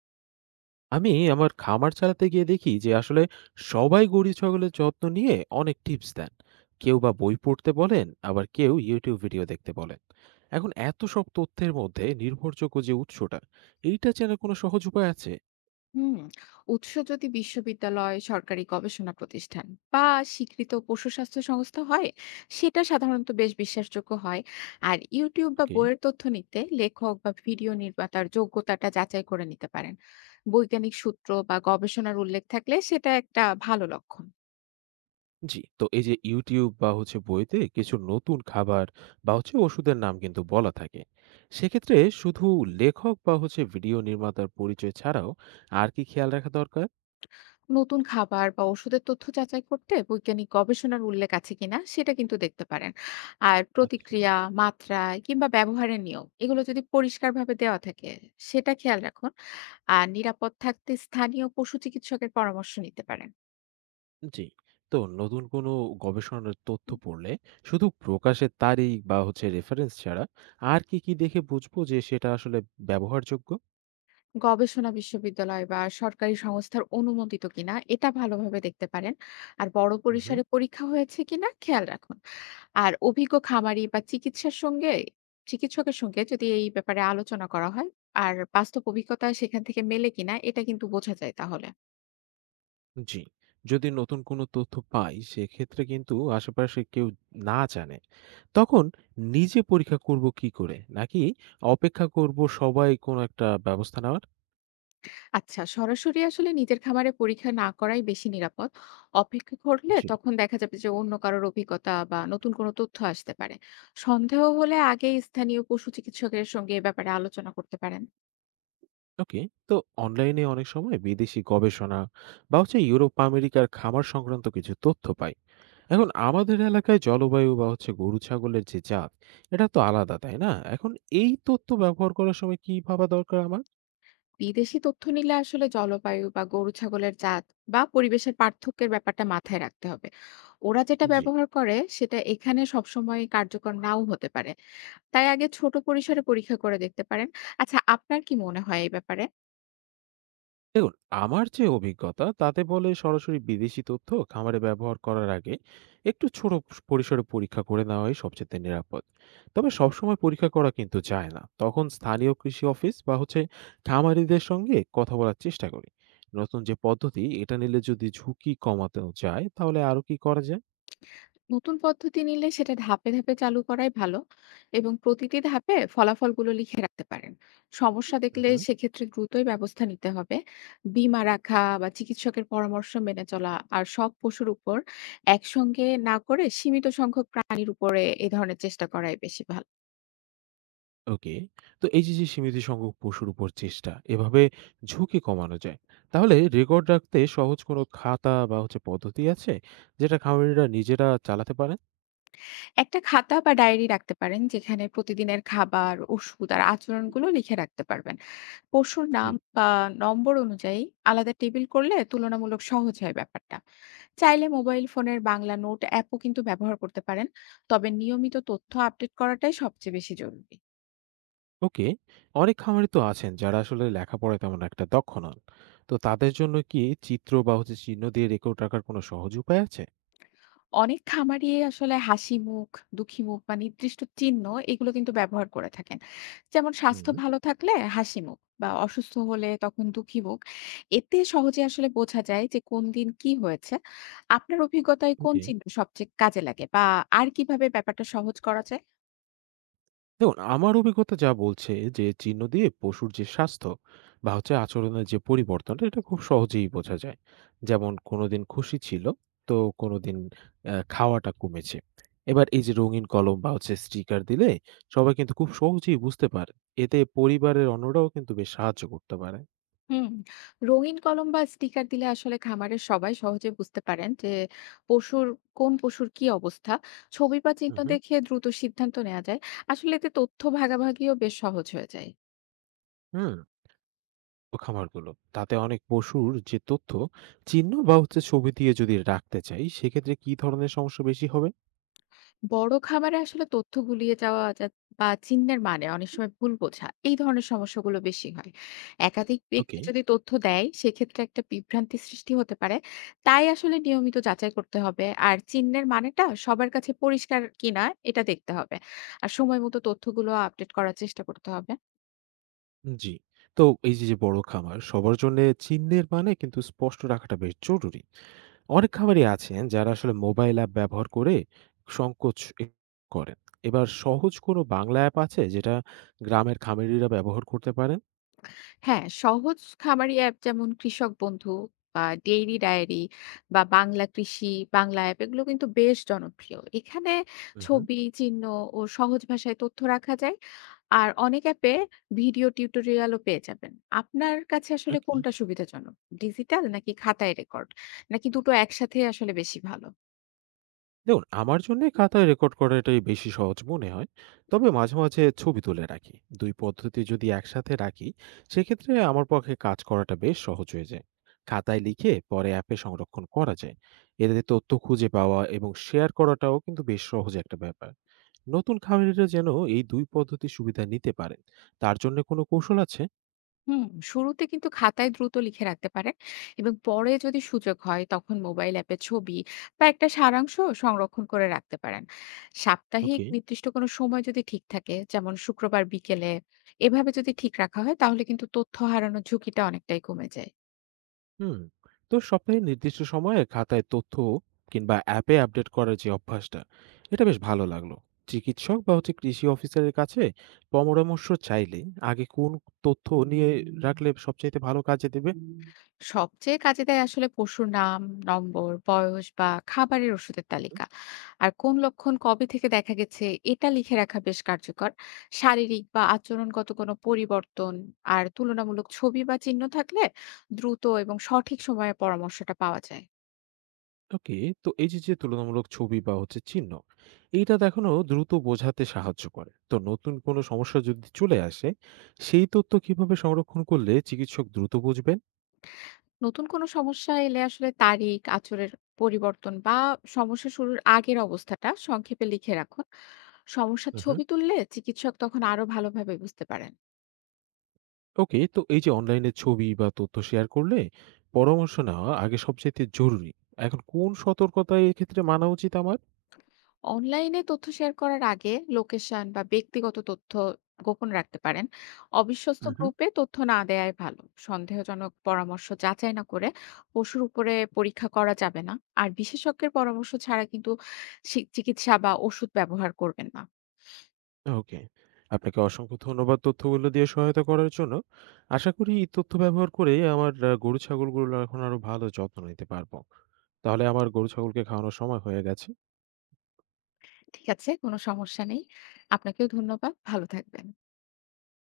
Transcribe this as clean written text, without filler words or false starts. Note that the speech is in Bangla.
আমি আমার খামার চালাতে গিয়ে দেখি যে আসলে সবাই গরু ছাগলের যত্ন নিয়ে অনেক টিপস দেন। কেউ বা বই পড়তে বলেন, আবার কেউ ইউটিউব ভিডিও দেখতে বলেন। এখন এত সব তথ্যের মধ্যে নির্ভরযোগ্য যে উৎসটা, এইটা চেনার কোনো সহজ উপায় আছে? হুম। উৎস যদি বিশ্ববিদ্যালয়, সরকারি গবেষণা প্রতিষ্ঠান বা স্বীকৃত পশু স্বাস্থ্য সংস্থা হয়, সেটা সাধারণত বেশ বিশ্বাসযোগ্য হয়। আর ইউটিউব বা ওকে। বইয়ের তথ্য নিতে লেখক বা ভিডিও নির্মাতার যোগ্যতাটা যাচাই করে নিতে পারেন। বৈজ্ঞানিক সূত্র বা গবেষণার উল্লেখ থাকলে সেটা একটা ভালো লক্ষণ। জি, তো এই যে ইউটিউব বা বইতে কিছু নতুন খাবার বা ওষুধের নাম কিন্তু বলা থাকে। সেক্ষেত্রে শুধু লেখক বা ভিডিও নির্মাতার পরিচয় ছাড়াও আর কি খেয়াল রাখা দরকার? নতুন খাবার বা ওষুধের তথ্য যাচাই করতে বৈজ্ঞানিক গবেষণার উল্লেখ আছে কিনা সেটা কিন্তু দেখতে পারেন। আর আচ্ছা। প্রতিক্রিয়া, মাত্রা কিংবা ব্যবহারের নিয়ম এগুলো যদি পরিষ্কারভাবে দেওয়া থাকে, সেটা খেয়াল রাখুন। আর নিরাপদ থাকতে স্থানীয় পশু চিকিৎসকের পরামর্শ নিতে পারেন। জি, তো নতুন কোনো গবেষণার তথ্য পড়লে শুধু প্রকাশের তারিখ বা রেফারেন্স ছাড়া আর কি, কি দেখে বুঝবো যে সেটা আসলে ব্যবহারযোগ্য? গবেষণা বিশ্ববিদ্যালয় বা সরকারি সংস্থার অনুমোদিত কিনা এটা ভালোভাবে দেখতে পারেন। আর বড় হুম। পরিসরে পরীক্ষা হয়েছে কিনা খেয়াল রাখুন। আর অভিজ্ঞ খামারি বা চিকিৎসার সঙ্গে চিকিৎসকের সঙ্গে যদি এই ব্যাপারে আলোচনা করা হয়, আর বাস্তব অভিজ্ঞতা সেখান থেকে মেলে কিনা এটা কিন্তু বোঝা যায় তাহলে। জি। যদি নতুন কোনো তথ্য পাই, সেক্ষেত্রে কিন্তু আশেপাশে কেউ না জানে, তখন নিজে পরীক্ষা করব কি করে? নাকি অপেক্ষা করব সবাই কোনো একটা ব্যবস্থা নেওয়ার? আচ্ছা, সরাসরি আসলে নিজের খামারে পরীক্ষা না করাই বেশি নিরাপদ। অপেক্ষা করলে জি। তখন দেখা যাবে যে অন্য কারোর অভিজ্ঞতা বা নতুন কোনো তথ্য আসতে পারে। সন্দেহ হলে আগে স্থানীয় পশু চিকিৎসকের সঙ্গে এ ব্যাপারে আলোচনা করতে পারেন। ওকে। তো অনলাইনে অনেক সময় বিদেশি গবেষণা বা ইউরোপ আমেরিকার খামার সংক্রান্ত কিছু তথ্য পাই। এখন আমাদের এলাকায় জলবায়ু বা গরু ছাগলের যে জাত, এটা তো আলাদা তাই না? এখন এই তথ্য ব্যবহার করার সময় কি ভাবা দরকার আমার? বিদেশি তথ্য নিলে আসলে জলবায়ু বা গরু ছাগলের জাত বা পরিবেশের পার্থক্যের ব্যাপারটা মাথায় রাখতে হবে। ওরা যেটা জি। ব্যবহার করে সেটা এখানে সবসময় কার্যকর নাও হতে পারে। তাই আগে ছোট পরিসরে পরীক্ষা করে দেখতে পারেন। আচ্ছা, আপনার কি মনে হয় এই ব্যাপারে? দেখুন, আমার যে অভিজ্ঞতা তাতে বলে সরাসরি বিদেশি তথ্য খামারে ব্যবহার করার আগে একটু ছোট পরিসরে পরীক্ষা করে নেওয়াই সবচেয়ে নিরাপদ। তবে সবসময় পরীক্ষা করা কিন্তু যায় না, তখন স্থানীয় কৃষি অফিস বা খামারিদের সঙ্গে কথা বলার চেষ্টা করি। নতুন যে পদ্ধতি, এটা নিলে যদি ঝুঁকি কমাতে যায়, তাহলে আরো কি করা যায়? নতুন পদ্ধতি নিলে সেটা ধাপে ধাপে চালু করাই ভালো, এবং প্রতিটি ধাপে ফলাফলগুলো লিখে রাখতে পারেন। সমস্যা দেখলে হুম। সেক্ষেত্রে দ্রুতই ব্যবস্থা নিতে হবে। বীমা রাখা বা চিকিৎসকের পরামর্শ মেনে চলা, আর সব পশুর উপর একসঙ্গে না করে সীমিত সংখ্যক প্রাণীর উপরে এই ধরনের চেষ্টা করাই বেশি ভালো। ওকে। তো এই যে, যে সীমিত সংখ্যক পশুর উপর চেষ্টা, এভাবে ঝুঁকি কমানো যায়। তাহলে রেকর্ড রাখতে সহজ কোনো খাতা বা পদ্ধতি আছে, যেটা খামারিরা নিজেরা চালাতে পারেন? একটা খাতা বা ডায়েরি রাখতে পারেন, যেখানে প্রতিদিনের খাবার, ওষুধ আর আচরণগুলো লিখে রাখতে পারবেন। পশুর জি। নাম বা নম্বর অনুযায়ী আলাদা টেবিল করলে তুলনামূলক সহজ হয় ব্যাপারটা। চাইলে মোবাইল ফোনের বাংলা নোট অ্যাপও কিন্তু ব্যবহার করতে পারেন। তবে নিয়মিত তথ্য আপডেট করাটাই সবচেয়ে বেশি জরুরি। ওকে। অনেক খামারি তো আছেন যারা আসলে লেখাপড়ায় তেমন একটা দক্ষ নন। তো তাদের জন্য কি চিত্র বা চিহ্ন দিয়ে রেকর্ড রাখার কোনো সহজ উপায় আছে? অনেক খামারই আসলে হাসি মুখ, দুঃখী মুখ বা নির্দিষ্ট চিহ্ন এগুলো কিন্তু ব্যবহার করে থাকেন। যেমন স্বাস্থ্য হুম। ভালো থাকলে হাসি মুখ, বা অসুস্থ হলে তখন দুঃখী মুখ। এতে সহজে আসলে বোঝা যায় যে কোন দিন কি হয়েছে। আপনার অভিজ্ঞতায় কোন ওকে। চিহ্ন সবচেয়ে কাজে লাগে, বা আর কিভাবে ব্যাপারটা সহজ করা যায়? দেখুন, আমার অভিজ্ঞতা যা বলছে, যে চিহ্ন দিয়ে পশুর যে স্বাস্থ্য বা আচরণের যে পরিবর্তনটা, এটা খুব সহজেই বোঝা যায়। যেমন কোনোদিন খুশি ছিল, তো কোনোদিন খাওয়াটা কমেছে। এবার এই যে রঙিন কলম বা স্টিকার দিলে সবাই কিন্তু খুব সহজেই বুঝতে পারে। এতে পরিবারের অন্যরাও কিন্তু বেশ সাহায্য করতে পারে। হুম, রঙিন কলম বা স্টিকার দিলে আসলে খামারের সবাই সহজে বুঝতে পারেন যে পশুর কোন পশুর কি অবস্থা। ছবি বা হুম, চিহ্ন হুম, দেখে দ্রুত সিদ্ধান্ত নেওয়া যায়। আসলে এতে তথ্য ভাগাভাগিও বেশ সহজ হয়ে যায়। হুম, তো খামারগুলো, তাতে অনেক পশুর যে তথ্য চিহ্ন বা ছবি দিয়ে যদি রাখতে চাই, সেক্ষেত্রে কি ধরনের সমস্যা বেশি হবে? বড় খামারে আসলে তথ্য গুলিয়ে যাওয়া বা চিহ্নের মানে অনেক সময় ভুল বোঝা, এই ধরনের সমস্যাগুলো বেশি হয়। একাধিক ব্যক্তি ওকে। যদি তথ্য দেয় সেক্ষেত্রে একটা বিভ্রান্তি সৃষ্টি হতে পারে। তাই আসলে নিয়মিত যাচাই করতে হবে, আর চিহ্নের মানেটা সবার কাছে পরিষ্কার কিনা এটা দেখতে হবে। আর সময় মতো তথ্যগুলো আপডেট করার চেষ্টা করতে হবে। জি। তো এই যে, যে বড় খামার সবার জন্য চিহ্নের মানে কিন্তু স্পষ্ট রাখাটা বেশ জরুরি। অনেক খামারই আছেন যারা আসলে মোবাইল অ্যাপ ব্যবহার করে সংকোচ এ করেন। এবার সহজ কোনো বাংলা অ্যাপ আছে যেটা গ্রামের খামারিরা ব্যবহার করতে পারেন? হ্যাঁ, সহজ খামারি অ্যাপ যেমন কৃষক বন্ধু বা ডেইরি ডায়েরি বা বাংলা কৃষি, বাংলা অ্যাপ এগুলো কিন্তু বেশ জনপ্রিয়। এখানে হুম, হুম। ছবি, চিহ্ন ও সহজ ভাষায় তথ্য রাখা যায়। আর অনেক অ্যাপে ভিডিও টিউটোরিয়ালও পেয়ে যাবেন। আপনার কাছে আসলে ওকে। কোনটা সুবিধাজনক? ডিজিটাল নাকি খাতায় রেকর্ড? নাকি দুটো একসাথে আসলে বেশি ভালো? দেখুন, আমার জন্যে খাতায় রেকর্ড করাটাই বেশি সহজ মনে হয়। তবে মাঝে, মাঝে ছবি তুলে রাখি। ২ পদ্ধতি যদি একসাথে রাখি, সেক্ষেত্রে আমার পক্ষে কাজ করাটা বেশ সহজ হয়ে যায়। খাতায় লিখে পরে অ্যাপে সংরক্ষণ করা যায়। এতে তথ্য খুঁজে পাওয়া এবং শেয়ার করাটাও কিন্তু বেশ সহজ একটা ব্যাপার। নতুন খামারিরা যেন এই ২ পদ্ধতির সুবিধা নিতে পারেন, তার জন্য কোনো কৌশল আছে? হুম, শুরুতে কিন্তু খাতায় দ্রুত লিখে রাখতে পারেন, এবং পরে যদি সুযোগ হয় তখন মোবাইল অ্যাপে ছবি বা একটা সারাংশ সংরক্ষণ করে রাখতে পারেন। সাপ্তাহিক ওকে। নির্দিষ্ট কোনো সময় যদি ঠিক থাকে, যেমন শুক্রবার বিকেলে, এভাবে যদি ঠিক রাখা হয় তাহলে কিন্তু তথ্য হারানোর ঝুঁকিটা অনেকটাই কমে যায়। হুম। তো সপ্তাহে নির্দিষ্ট সময়ে খাতায় তথ্য কিংবা অ্যাপে আপডেট করার যে অভ্যাসটা, এটা বেশ ভালো লাগলো। চিকিৎসক বা কৃষি অফিসারের কাছে পরামর্শ চাইলে আগে কোন তথ্য নিয়ে রাখলে সবচাইতে ভালো কাজে দেবে? সবচেয়ে কাজে দেয় আসলে পশুর নাম, নম্বর, বয়স বা খাবারের ওষুধের তালিকা। আর কোন লক্ষণ কবে থেকে দেখা গেছে এটা লিখে রাখা বেশ কার্যকর। শারীরিক বা আচরণগত কোনো পরিবর্তন আর তুলনামূলক ছবি বা চিহ্ন থাকলে দ্রুত এবং সঠিক সময়ে পরামর্শটা পাওয়া যায়। ওকে। তো এই যে যে তুলনামূলক ছবি বা চিহ্ন, এইটা দেখানো দ্রুত বোঝাতে সাহায্য করে। তো নতুন কোনো সমস্যা যদি চলে আসে, সেই তথ্য কিভাবে সংরক্ষণ করলে চিকিৎসক দ্রুত বুঝবেন? নতুন কোনো সমস্যা এলে আসলে তারিখ, আচরের পরিবর্তন বা সমস্যা শুরুর আগের অবস্থাটা সংক্ষেপে লিখে রাখুন। সমস্যার ছবি তুললে চিকিৎসক তখন আরো ভালোভাবে বুঝতে পারেন। ওকে। তো এই যে অনলাইনে ছবি বা তথ্য শেয়ার করলে পরামর্শ নেওয়া আগে সবচেয়ে জরুরি। এখন কোন সতর্কতা এক্ষেত্রে মানা উচিত আমার? অনলাইনে তথ্য শেয়ার করার আগে লোকেশন বা ব্যক্তিগত তথ্য গোপন রাখতে পারেন। অবিশ্বস্ত উম হুম। গ্রুপে তথ্য না দেয়াই ভালো। সন্দেহজনক পরামর্শ যাচাই না করে পশুর উপরে পরীক্ষা করা যাবে না। আর বিশেষজ্ঞের পরামর্শ ছাড়া কিন্তু চিকিৎসা বা ওষুধ ব্যবহার করবেন না। ওকে। আপনাকে অসংখ্য ধন্যবাদ তথ্যগুলো দিয়ে সহায়তা করার জন্য। আশা করি এই তথ্য ব্যবহার করে আমার গরু ছাগলগুলো এখন আরো ভালো যত্ন নিতে পারবো। তাহলে আমার গরু ছাগলকে খাওয়ানোর সময় হয়ে গেছে। ঠিক আছে, কোনো সমস্যা নেই। আপনাকেও ধন্যবাদ, ভালো থাকবেন।